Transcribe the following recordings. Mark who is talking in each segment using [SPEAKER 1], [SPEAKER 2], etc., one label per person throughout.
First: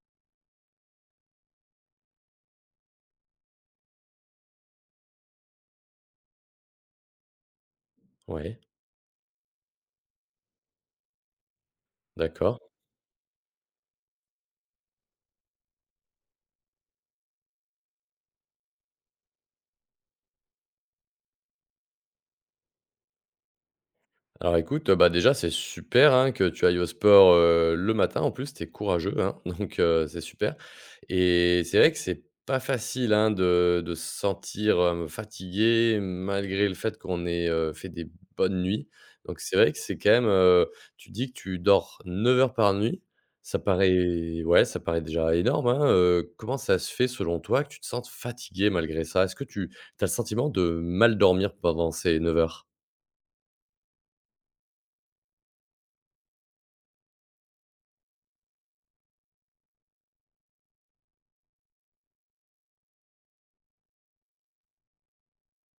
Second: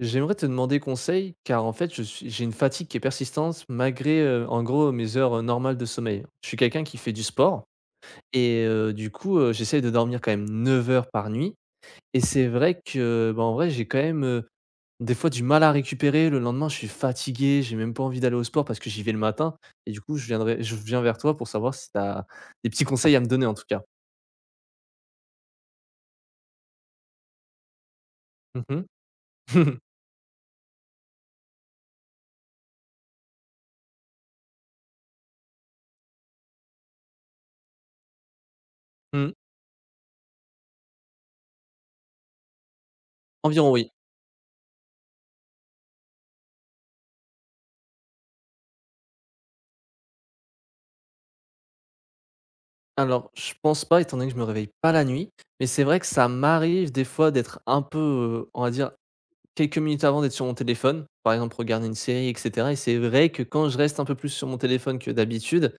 [SPEAKER 1] J'aimerais te demander conseil, car en fait, je suis j'ai une fatigue qui est persistante malgré, en gros, mes heures, normales de sommeil. Je suis quelqu'un qui fait du sport
[SPEAKER 2] Ouais,
[SPEAKER 1] et du coup, j'essaye de dormir quand même 9 heures par nuit et c'est
[SPEAKER 2] d'accord.
[SPEAKER 1] vrai que, bah, en vrai, j'ai quand même, des fois du mal à récupérer. Le lendemain, je suis fatigué, j'ai même pas envie d'aller au sport parce que j'y vais le matin et du coup, je viens vers toi pour savoir si tu as des petits conseils à me donner, en tout cas.
[SPEAKER 2] Alors écoute, bah, déjà, c'est super, hein, que tu ailles au sport, le matin. En plus, tu
[SPEAKER 1] Mmh
[SPEAKER 2] es
[SPEAKER 1] mh.
[SPEAKER 2] courageux, hein, donc c'est super et c'est vrai que c'est pas facile, hein, de se sentir, fatigué malgré le fait qu'on ait, fait des bonnes nuits. Donc c'est vrai que c'est quand même, tu dis que tu dors 9 heures par nuit. Ça
[SPEAKER 1] Environ, oui.
[SPEAKER 2] paraît ouais, ça paraît déjà énorme, hein, comment ça se fait, selon toi, que tu te sentes fatigué malgré ça? Est-ce que tu as le sentiment de mal dormir pendant ces 9 heures?
[SPEAKER 1] Alors, je pense pas étant donné que je me réveille pas la nuit, mais c'est vrai que ça m'arrive des fois d'être un peu, on va dire, quelques minutes avant d'être sur mon téléphone, par exemple regarder une série et cetera et c'est vrai que quand je reste un peu plus sur mon téléphone que d'habitude,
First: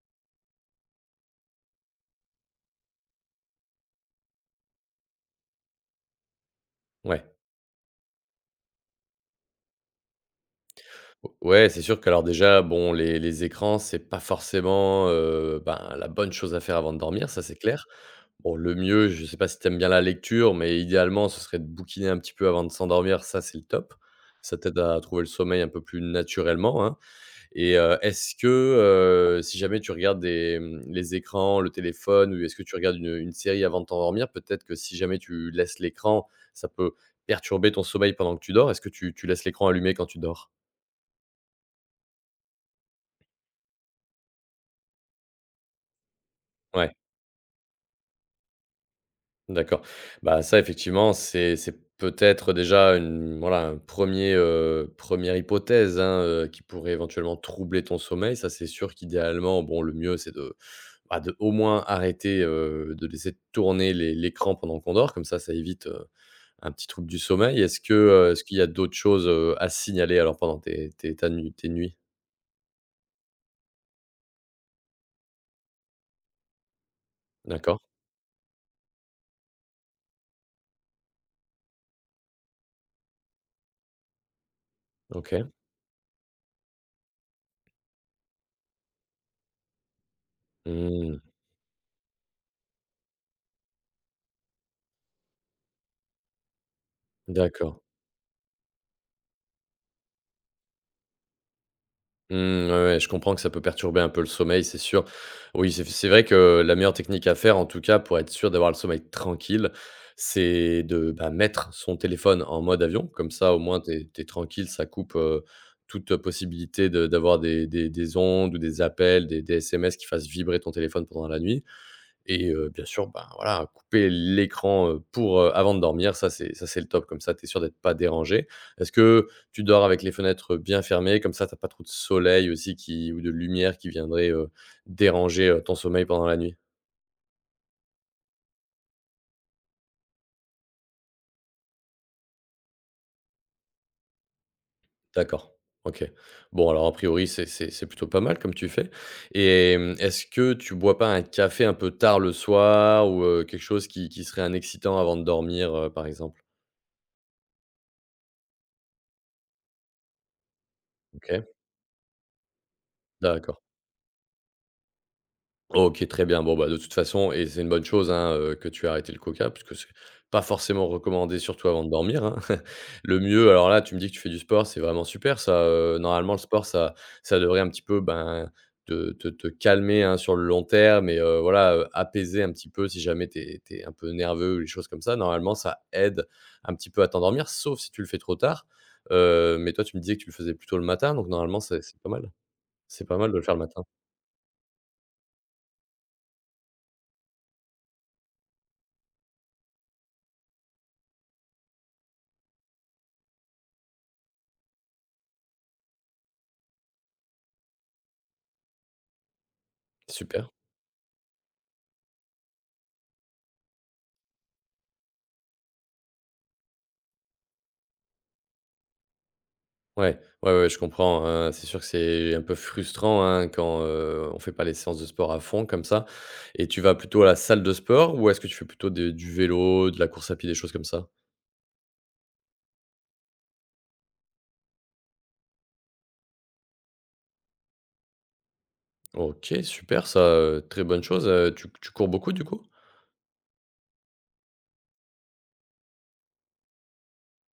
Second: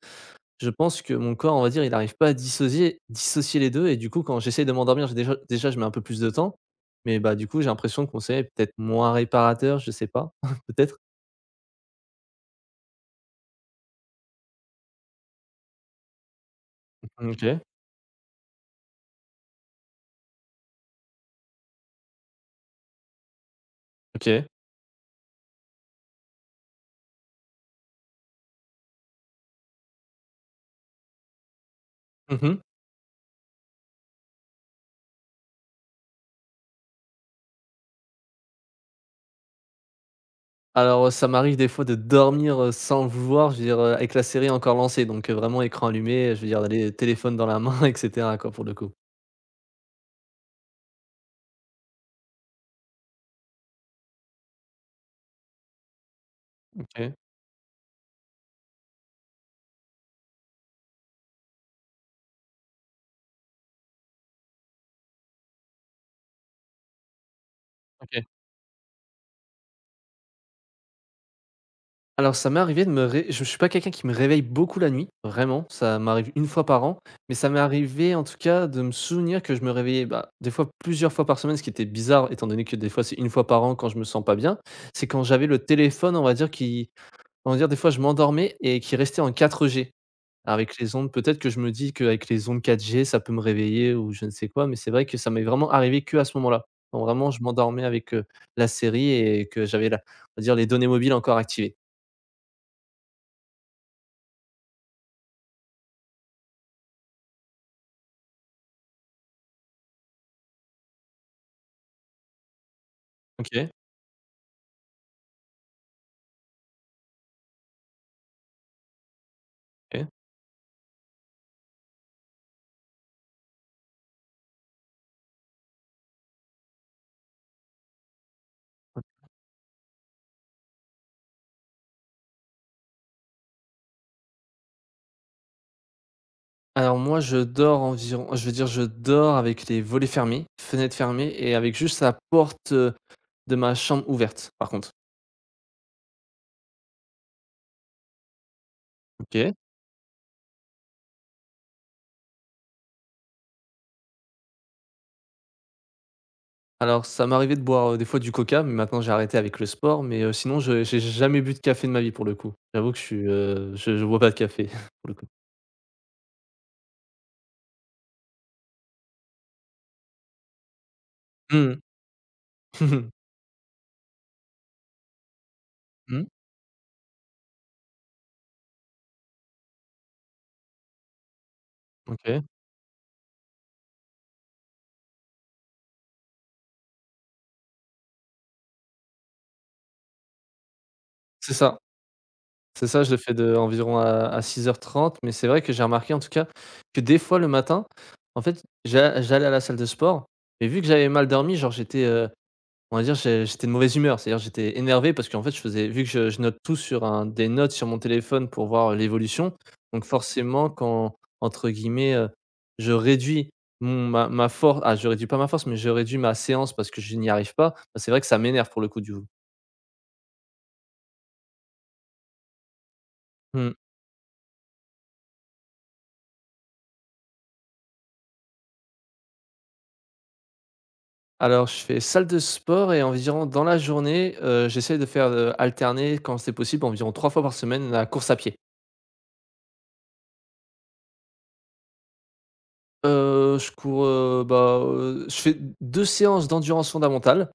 [SPEAKER 1] je pense que mon corps, on va dire, il n'arrive pas à dissocier les 2, et du coup quand j'essaie de m'endormir, j'ai déjà je mets un peu plus de temps, mais
[SPEAKER 2] Ouais.
[SPEAKER 1] bah, du coup j'ai l'impression que mon sommeil est peut-être moins réparateur, je sais pas, peut-être.
[SPEAKER 2] O ouais, c'est sûr que alors déjà, bon, les écrans, c'est pas forcément, ben, la bonne chose à faire avant de dormir, ça, c'est
[SPEAKER 1] OK,
[SPEAKER 2] clair. Bon, le mieux, je sais pas si t'aimes bien la lecture, mais idéalement, ce serait de bouquiner un petit peu avant de s'endormir, ça, c'est le top. Ça t'aide à trouver le sommeil un peu plus naturellement, hein et est-ce que, si jamais tu regardes des, les écrans, le téléphone ou est-ce
[SPEAKER 1] OK.
[SPEAKER 2] que tu regardes une série avant de t'endormir, peut-être que si jamais tu laisses l'écran, ça peut perturber ton sommeil pendant que tu dors. Est-ce que tu laisses l'écran allumé quand tu dors?
[SPEAKER 1] Alors, ça m'arrive des fois de dormir, sans le vouloir, je veux dire, avec la série encore lancée donc vraiment écran allumé, je veux dire les
[SPEAKER 2] Ouais.
[SPEAKER 1] téléphones dans la main et cetera quoi, pour le coup.
[SPEAKER 2] D'accord. Bah, ça effectivement, c'est peut-être déjà une voilà, un premier er hypothèse, hein, qui pourrait
[SPEAKER 1] OK,
[SPEAKER 2] éventuellement troubler ton sommeil. Ça, c'est sûr qu'idéalement, bon, le mieux, c'est bah, de au moins arrêter, de laisser tourner l'écran pendant qu'on dort. Comme ça évite, un petit trouble du sommeil. Est-ce que,
[SPEAKER 1] OK.
[SPEAKER 2] est-ce qu'il y a d'autres choses, à signaler alors pendant tes nuits?
[SPEAKER 1] Alors ça m'est arrivé de me ré je suis pas quelqu'un qui me réveille beaucoup la nuit, vraiment, ça m'arrive une fois par an, mais ça m'est
[SPEAKER 2] D'accord,
[SPEAKER 1] arrivé en tout cas de me souvenir que je me réveillais, bah, des fois plusieurs fois par semaine, ce qui était bizarre étant donné que des fois c'est une fois par an quand je me sens pas bien. C'est quand j'avais
[SPEAKER 2] OK.
[SPEAKER 1] le téléphone, on va dire qui on va dire des fois je m'endormais et qui restait en 4G. Avec les ondes,
[SPEAKER 2] Mmh,
[SPEAKER 1] peut-être que je me dis qu'avec les ondes 4G, ça peut me réveiller ou je ne sais quoi, mais c'est vrai que ça m'est vraiment arrivé que à ce moment-là. Quand vraiment je
[SPEAKER 2] d'accord.
[SPEAKER 1] m'endormais avec, la série et que j'avais la on va dire les données mobiles encore activées.
[SPEAKER 2] Mmh, ouais, ouais, je comprends que ça peut perturber un peu le sommeil, c'est sûr. Oui, c'est vrai que la meilleure technique à faire, en tout cas, pour être sûr d'avoir le sommeil tranquille, c'est de, bah, mettre son téléphone en mode avion. Comme ça, au
[SPEAKER 1] OK,
[SPEAKER 2] moins, t'es es tranquille, ça coupe, toute possibilité de d'avoir des ondes ou des appels, des SMS qui
[SPEAKER 1] OK.
[SPEAKER 2] fassent vibrer ton téléphone pendant la nuit. Et bien sûr, ben, voilà, couper l'écran, pour, avant de dormir, ça c'est le top, comme ça tu es sûr d'être pas dérangé. Est-ce que tu dors avec les fenêtres bien fermées? Comme ça, t'as pas trop de soleil aussi qui ou de lumière qui viendrait, déranger, ton sommeil pendant la nuit?
[SPEAKER 1] Alors moi, je veux dire, je dors avec les volets fermés, fenêtres fermées et avec juste la porte, de ma chambre ouverte, par contre.
[SPEAKER 2] D'accord, OK. Bon, alors a priori, c'est plutôt pas mal comme tu fais
[SPEAKER 1] OK.
[SPEAKER 2] et est-ce que tu bois pas un café un peu tard le soir ou, quelque chose qui serait un excitant avant de dormir, par exemple?
[SPEAKER 1] Alors ça m'est arrivé de boire, des fois du coca, mais maintenant j'ai arrêté avec le sport, mais sinon je j'ai jamais
[SPEAKER 2] OK,
[SPEAKER 1] bu de café de ma vie pour le coup. J'avoue que
[SPEAKER 2] d'accord.
[SPEAKER 1] je bois pas de café pour le coup.
[SPEAKER 2] OK, très bien. Bon, bah, de toute façon et c'est une bonne chose, hein, que tu aies arrêté le coca puisque c'est pas forcément recommandé, surtout
[SPEAKER 1] Mmh mh.
[SPEAKER 2] avant de dormir, hein.
[SPEAKER 1] Mmh mh.
[SPEAKER 2] Le mieux alors là, tu me dis que tu fais du sport, c'est vraiment super ça,
[SPEAKER 1] Mmh.
[SPEAKER 2] normalement le sport ça devrait un petit peu, ben, te calmer, hein, sur le long terme et voilà,
[SPEAKER 1] OK.
[SPEAKER 2] apaiser un petit peu si jamais tu es un peu nerveux ou des choses comme ça. Normalement, ça aide un petit peu à t'endormir, sauf si tu le fais trop tard, mais toi, tu me disais que tu le faisais plutôt le matin, donc
[SPEAKER 1] C'est
[SPEAKER 2] normalement
[SPEAKER 1] ça.
[SPEAKER 2] c'est pas mal.
[SPEAKER 1] C'est ça,
[SPEAKER 2] C'est
[SPEAKER 1] je le
[SPEAKER 2] pas mal
[SPEAKER 1] fais
[SPEAKER 2] de le
[SPEAKER 1] de
[SPEAKER 2] faire le matin.
[SPEAKER 1] environ à 6h30, mais c'est vrai que j'ai remarqué en tout cas que des fois le matin, en fait, j'allais à la salle de sport, mais vu que j'avais mal dormi, genre j'étais, on va dire j'étais de mauvaise humeur. C'est-à-dire j'étais énervé parce qu'en fait je faisais vu que je note tout sur un des notes sur mon téléphone pour voir l'évolution, donc
[SPEAKER 2] Super.
[SPEAKER 1] forcément quand entre guillemets, je réduis je réduis pas ma force, mais je réduis ma séance parce que je n'y arrive pas, bah, c'est vrai que ça m'énerve pour le coup du coup.
[SPEAKER 2] Ouais, ouais, ouais, je comprends, hein. C'est sûr que c'est un peu frustrant, hein,
[SPEAKER 1] Mmh.
[SPEAKER 2] quand, on fait pas les séances de sport à fond comme ça et tu vas plutôt à la salle de sport ou est-ce que tu fais plutôt des du vélo, de la course à pied, des choses comme ça?
[SPEAKER 1] Alors, je fais salle de sport et environ dans la journée, j'essaie de faire, alterner quand c'est possible, environ 3 fois par semaine la course à pied.
[SPEAKER 2] OK, super ça, très bonne chose, tu cours beaucoup du coup?
[SPEAKER 1] Je cours, bah, je fais 2 séances d'endurance fondamentale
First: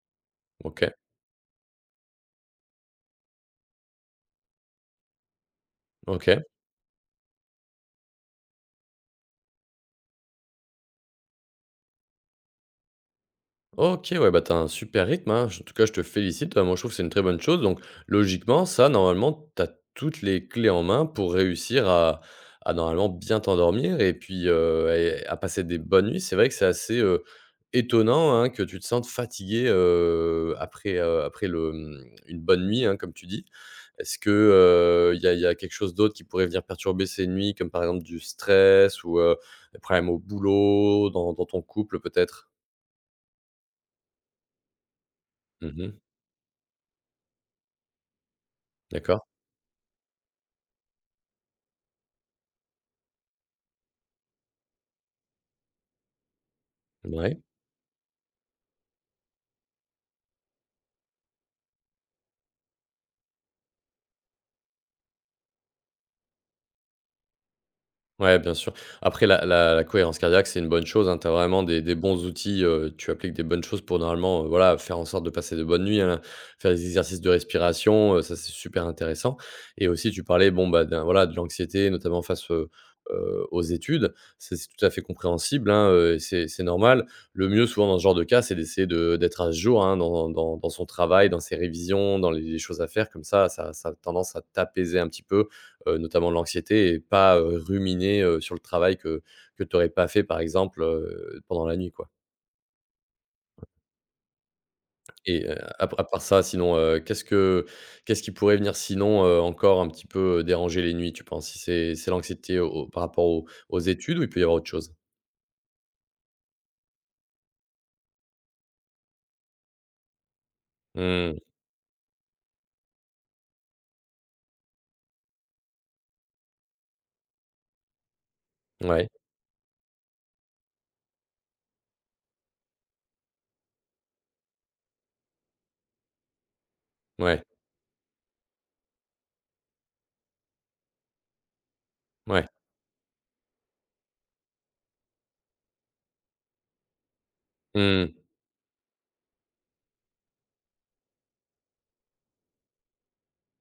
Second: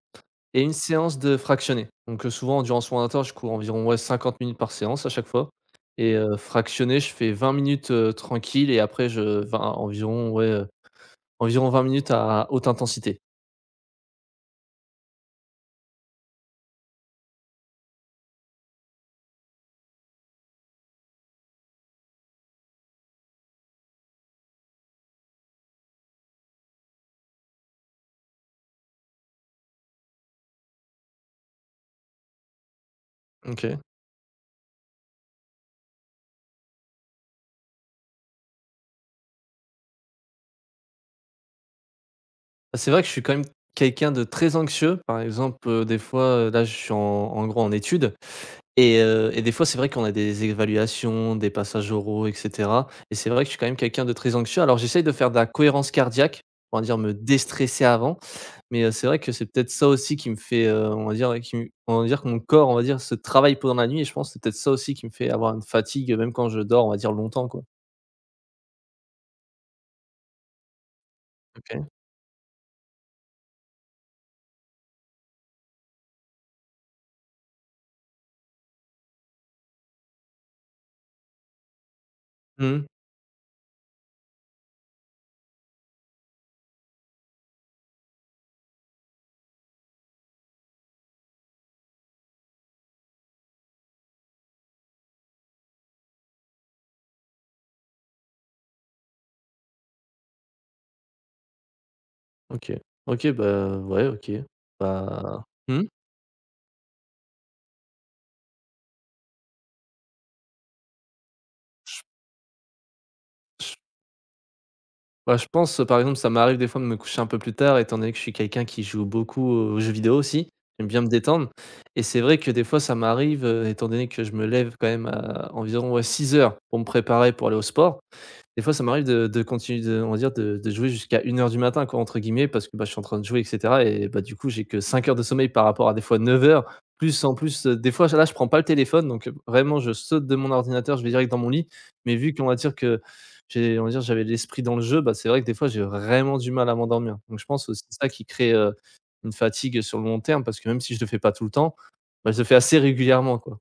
[SPEAKER 1] et une
[SPEAKER 2] OK,
[SPEAKER 1] séance de fractionnée. Donc, souvent endurance fondamentale, je cours environ, ouais, 50 minutes par séance à chaque fois et
[SPEAKER 2] OK.
[SPEAKER 1] fractionnée, je fais 20 minutes, tranquille et après je 20 environ, ouais, environ 20 minutes à haute intensité.
[SPEAKER 2] OK, ouais, bah, t'as un super rythme, hein. Je En tout cas, je te félicite. Moi, je trouve que c'est une très bonne chose donc logiquement, ça, normalement, t'as toutes les clés en main pour réussir à normalement bien t'endormir et puis, et à passer des bonnes nuits. C'est vrai que c'est assez, étonnant, hein, que tu te sentes fatigué après une bonne nuit, hein, comme tu dis.
[SPEAKER 1] Donc,
[SPEAKER 2] Est-ce que, il y a quelque chose d'autre qui pourrait venir perturber ces nuits comme, par exemple, du stress ou, des problèmes au boulot, dans ton couple peut-être?
[SPEAKER 1] ah, c'est vrai que je suis quand même quelqu'un de très anxieux. Par exemple,
[SPEAKER 2] Mmh.
[SPEAKER 1] des fois, là, je suis en gros en études et
[SPEAKER 2] D'accord.
[SPEAKER 1] heu et des fois, c'est vrai qu'on a des évaluations, des passages oraux et cetera et c'est vrai que je suis quand même quelqu'un de très anxieux. Alors j'essaye de faire de la cohérence cardiaque, on va dire me
[SPEAKER 2] Ouais,
[SPEAKER 1] déstresser avant, mais c'est vrai que c'est peut-être ça aussi qui me fait, on va dire on va dire que mon corps, on va dire, se travaille pendant la nuit et je pense que c'est peut-être ça aussi qui me fait avoir une fatigue, même quand je dors, on va dire longtemps, quoi.
[SPEAKER 2] ouais, bien sûr. Après, la cohérence cardiaque, c'est une bonne chose, hein. Tu as vraiment des
[SPEAKER 1] OK.
[SPEAKER 2] des bons outils, tu appliques des bonnes choses pour normalement, voilà, faire en sorte de passer de bonnes nuits, hein. Faire des exercices de respiration, ça, c'est super intéressant et aussi tu parlais, bon, bah, d'un voilà, de l'anxiété, notamment face,
[SPEAKER 1] Mmh.
[SPEAKER 2] aux études. C'est tout à fait compréhensible, hein, et c'est normal. Le mieux, souvent, dans ce genre de cas, c'est d'essayer de d'être à ce jour, hein, dans son travail, dans ses révisions, dans les choses à faire. Comme ça, ça a tendance à t'apaiser un petit peu, notamment de l'anxiété et pas, ruminer, sur le travail que tu n'aurais pas fait par exemple, pendant la nuit quoi
[SPEAKER 1] OK. OK, bah, ouais, OK. Bah,
[SPEAKER 2] et
[SPEAKER 1] mmh?
[SPEAKER 2] à part ça sinon, qu'est-ce qui pourrait venir sinon, encore un petit peu, déranger les nuits tu penses? Si c'est l'anxiété par rapport aux études ou il peut y avoir autre chose?
[SPEAKER 1] Bah, je pense, par exemple, ça m'arrive des fois de me coucher un peu plus tard étant donné que je suis quelqu'un qui joue beaucoup aux jeux vidéo aussi. J'aime bien me
[SPEAKER 2] Mmh.
[SPEAKER 1] détendre et c'est vrai que des fois ça m'arrive, étant donné que je me lève quand même à environ, ouais, 6 heures pour me préparer pour aller au sport. Des fois, ça m'arrive
[SPEAKER 2] Ouais.
[SPEAKER 1] de continuer de on va dire de jouer jusqu'à 1 heure du matin quoi, entre guillemets, parce que, bah, je suis en train de jouer et cetera et bah, du coup, j'ai que 5 heures de sommeil par rapport à des fois 9 heures, plus en
[SPEAKER 2] Ouais.
[SPEAKER 1] plus, des fois là, je prends pas le téléphone donc vraiment je saute de mon ordinateur, je vais direct dans mon lit. Mais vu qu'on
[SPEAKER 2] Ouais.
[SPEAKER 1] va dire que j'ai on va dire j'avais l'esprit dans le jeu, bah, c'est vrai que des fois j'ai vraiment du mal à m'endormir. Donc je pense aussi ça
[SPEAKER 2] Mmh.
[SPEAKER 1] qui crée, une fatigue sur le long terme parce que même si je le fais pas tout le temps, bah, je le fais assez régulièrement quoi.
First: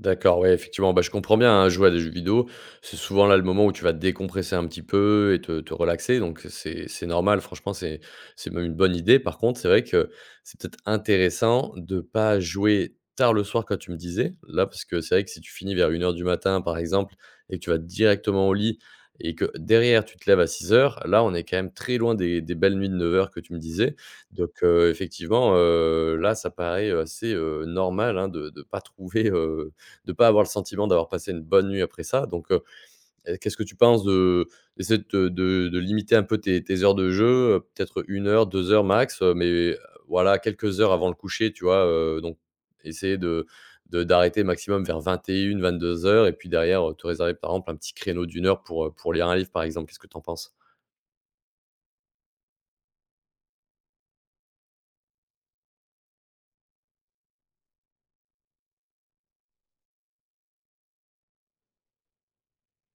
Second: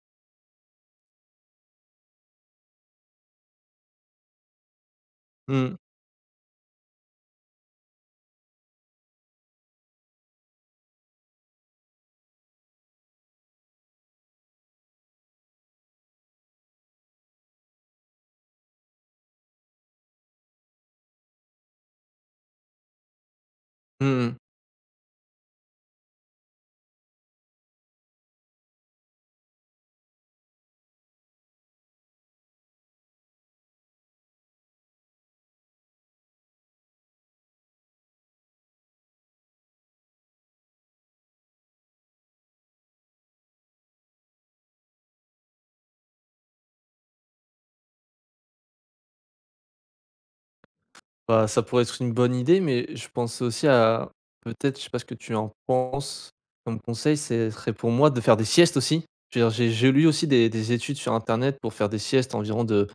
[SPEAKER 2] D'accord, ouais, effectivement, bah, je comprends bien, hein, jouer à des jeux vidéo, c'est souvent là le moment où tu vas décompresser un petit peu et te
[SPEAKER 1] Mmh.
[SPEAKER 2] relaxer, donc c'est normal, franchement, c'est même une bonne idée. Par contre, c'est vrai que c'est peut-être intéressant de pas jouer tard le soir, comme tu me disais, là, parce que c'est vrai que si tu finis vers 1 heure du matin, par exemple, et que tu vas directement au lit et que derrière tu te lèves à 6 heures, là, on est quand même très loin des belles nuits de 9 heures que tu me disais.
[SPEAKER 1] Mmh mmh.
[SPEAKER 2] Donc, effectivement, là, ça paraît assez normal hein, de ne pas trouver. De pas avoir le sentiment d'avoir passé une bonne nuit après ça. Donc, qu'est-ce que tu penses de d'essayer de te de limiter un peu tes heures de jeu, peut-être 1 heure, 2 heures max, mais voilà, quelques heures avant le coucher, tu vois? Donc essayer de d'arrêter maximum vers vingt-deux et une, 22 heures, et puis derrière, te réserver, par exemple, un petit créneau d'une heure pour lire un livre, par exemple. Qu'est-ce que tu en penses?
[SPEAKER 1] Bah, ça pourrait être une bonne idée, mais je pense aussi à peut-être, je sais pas ce que tu en penses comme conseil, ce serait pour moi de faire des siestes aussi. Je veux dire, j'ai lu aussi des études sur internet pour faire des siestes environ de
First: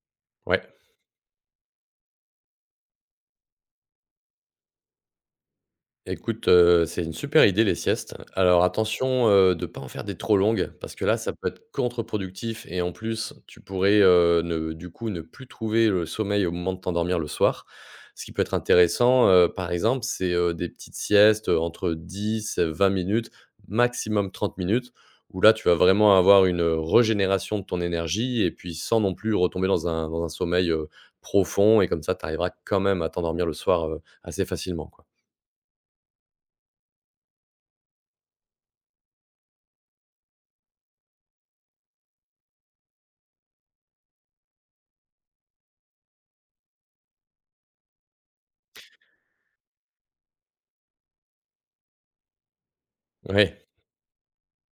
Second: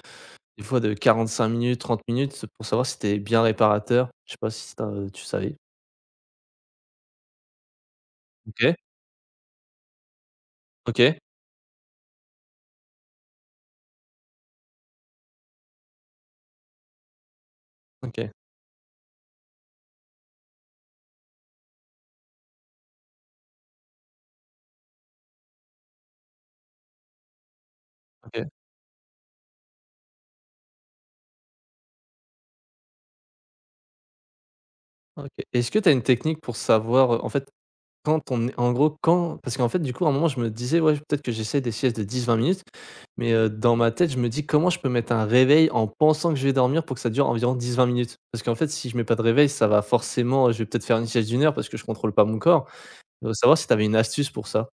[SPEAKER 2] Ouais.
[SPEAKER 1] des fois de 45 minutes, 30 minutes pour savoir si c'était bien réparateur. Je sais pas si tu savais?
[SPEAKER 2] Écoute, c'est une super idée les siestes. Alors
[SPEAKER 1] OK,
[SPEAKER 2] attention, de ne pas en faire des trop longues parce que là,
[SPEAKER 1] OK,
[SPEAKER 2] ça peut être contre-productif et en plus, tu pourrais, ne du coup, ne plus trouver le sommeil au moment de t'endormir le soir. Ce
[SPEAKER 1] OK,
[SPEAKER 2] qui peut être intéressant, par exemple, c'est, des petites siestes, entre 10 20 minutes, maximum 30 minutes où là, tu vas vraiment avoir une régénération de ton énergie
[SPEAKER 1] OK,
[SPEAKER 2] et puis sans non plus retomber dans un sommeil, profond et comme ça, tu arriveras quand même à t'endormir le soir, assez facilement, quoi.
[SPEAKER 1] OK. Est-ce que tu as une technique pour savoir, en fait quand on est en gros, quand parce qu'en fait, du coup, à un moment, je me disais : « Ouais, peut-être que j'essaie des siestes de 10-20 minutes », mais dans ma tête, je me dis : « Comment je peux mettre un réveil en pensant que je vais dormir pour que ça dure environ 10-20 minutes ? » parce qu'en fait, si je mets pas de réveil, ça va forcément, je vais peut-être faire une sieste d'1 heure parce que je contrôle pas mon corps. Savoir
[SPEAKER 2] Ouais.
[SPEAKER 1] si tu avais une astuce pour ça?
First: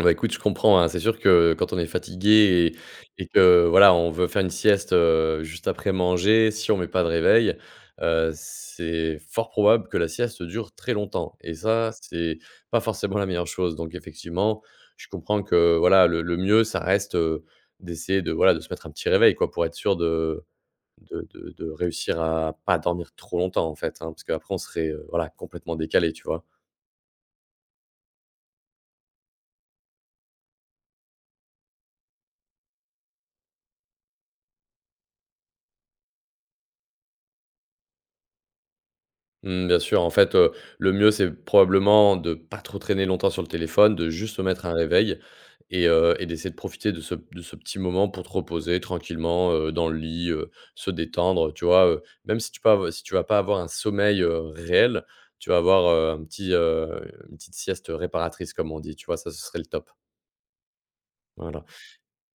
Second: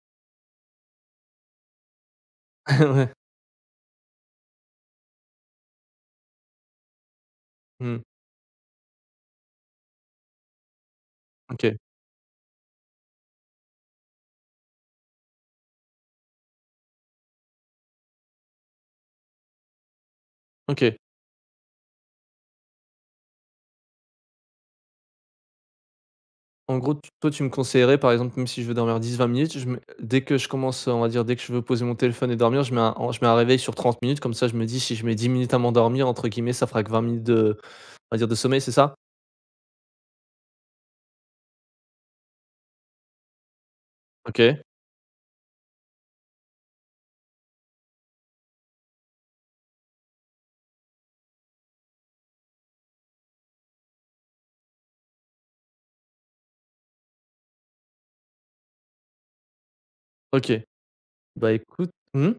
[SPEAKER 2] Bah, écoute, je comprends, hein. C'est sûr que quand on est fatigué
[SPEAKER 1] Ouais.
[SPEAKER 2] et que, voilà, on veut faire une sieste, juste après manger, si on met pas de réveil,
[SPEAKER 1] Mmh.
[SPEAKER 2] c'est fort probable que la sieste dure très longtemps et
[SPEAKER 1] OK.
[SPEAKER 2] ça, c'est pas forcément la meilleure chose. Donc effectivement, je comprends que, voilà, le mieux, ça reste, d'essayer voilà, de se mettre un petit réveil, quoi, pour être sûr de
[SPEAKER 1] OK.
[SPEAKER 2] de de de réussir à pas dormir trop longtemps, en fait, hein, parce qu'après on serait, voilà, complètement décalé, tu vois?
[SPEAKER 1] En gros, t toi, tu me conseillerais, par exemple, même si je veux dormir 10-20 minutes, je mets dès que je commence, on va dire, dès que je veux poser mon téléphone et dormir, je mets un réveil sur 30 minutes, comme ça, je me dis : « Si je mets 10 minutes à m'endormir », entre guillemets, ça fera que 20 minutes de on va dire de sommeil, c'est ça?
[SPEAKER 2] Mmh, bien sûr, en fait, le mieux, c'est probablement de pas trop traîner longtemps sur le téléphone, de juste se
[SPEAKER 1] OK.
[SPEAKER 2] mettre un réveil et d'essayer de profiter de ce petit moment pour te reposer tranquillement, dans le lit, se détendre, tu vois? Même si tu peux av si tu vas pas avoir un sommeil, réel, tu vas avoir, une petite sieste réparatrice comme on dit, tu vois? Ça, ce serait le top.
[SPEAKER 1] OK. Bah,
[SPEAKER 2] Voilà.
[SPEAKER 1] écoute, mmh?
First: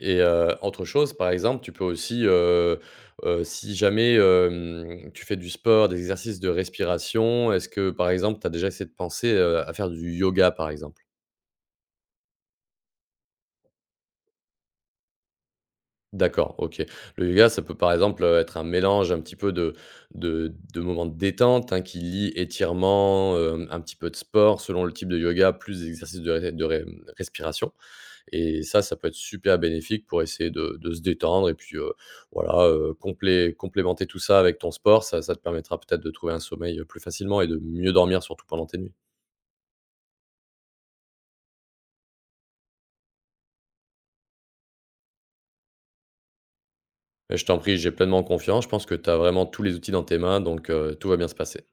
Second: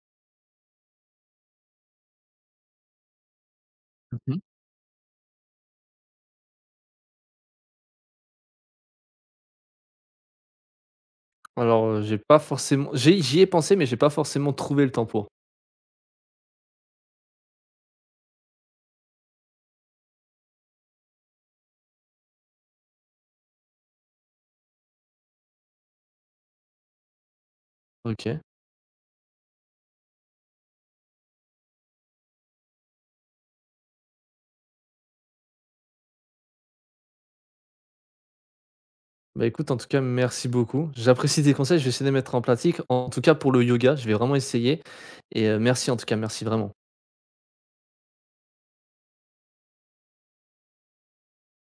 [SPEAKER 2] Et autre chose, par exemple, tu peux aussi, si jamais,
[SPEAKER 1] Mmh.
[SPEAKER 2] tu fais du sport, des exercices de respiration, est-ce que, par exemple, tu as déjà essayé de penser, à faire du yoga, par exemple?
[SPEAKER 1] Alors, j'ai pas forcément j'y ai pensé, mais j'ai pas forcément trouvé le temps pour.
[SPEAKER 2] D'accord, OK. Le yoga, ça peut, par exemple, être un mélange un petit peu de moments de détente, hein, qui lie étirement, un petit peu de sport selon le type de yoga, plus des exercices de ré respiration.
[SPEAKER 1] OK.
[SPEAKER 2] Et ça peut être super bénéfique pour essayer de se détendre et puis, voilà, complémenter tout ça avec ton sport, ça te permettra peut-être de trouver un sommeil, plus facilement et de mieux dormir surtout pendant tes nuits.
[SPEAKER 1] Bah, écoute, en tout cas, merci beaucoup. J'apprécie tes conseils, je vais essayer de les mettre en pratique. En tout cas, pour le yoga, je vais vraiment essayer et merci en tout cas, merci vraiment.
[SPEAKER 2] Mais je t'en prie, j'ai pleinement confiance, je pense que tu as vraiment tous les outils dans tes mains donc, tout va bien se passer.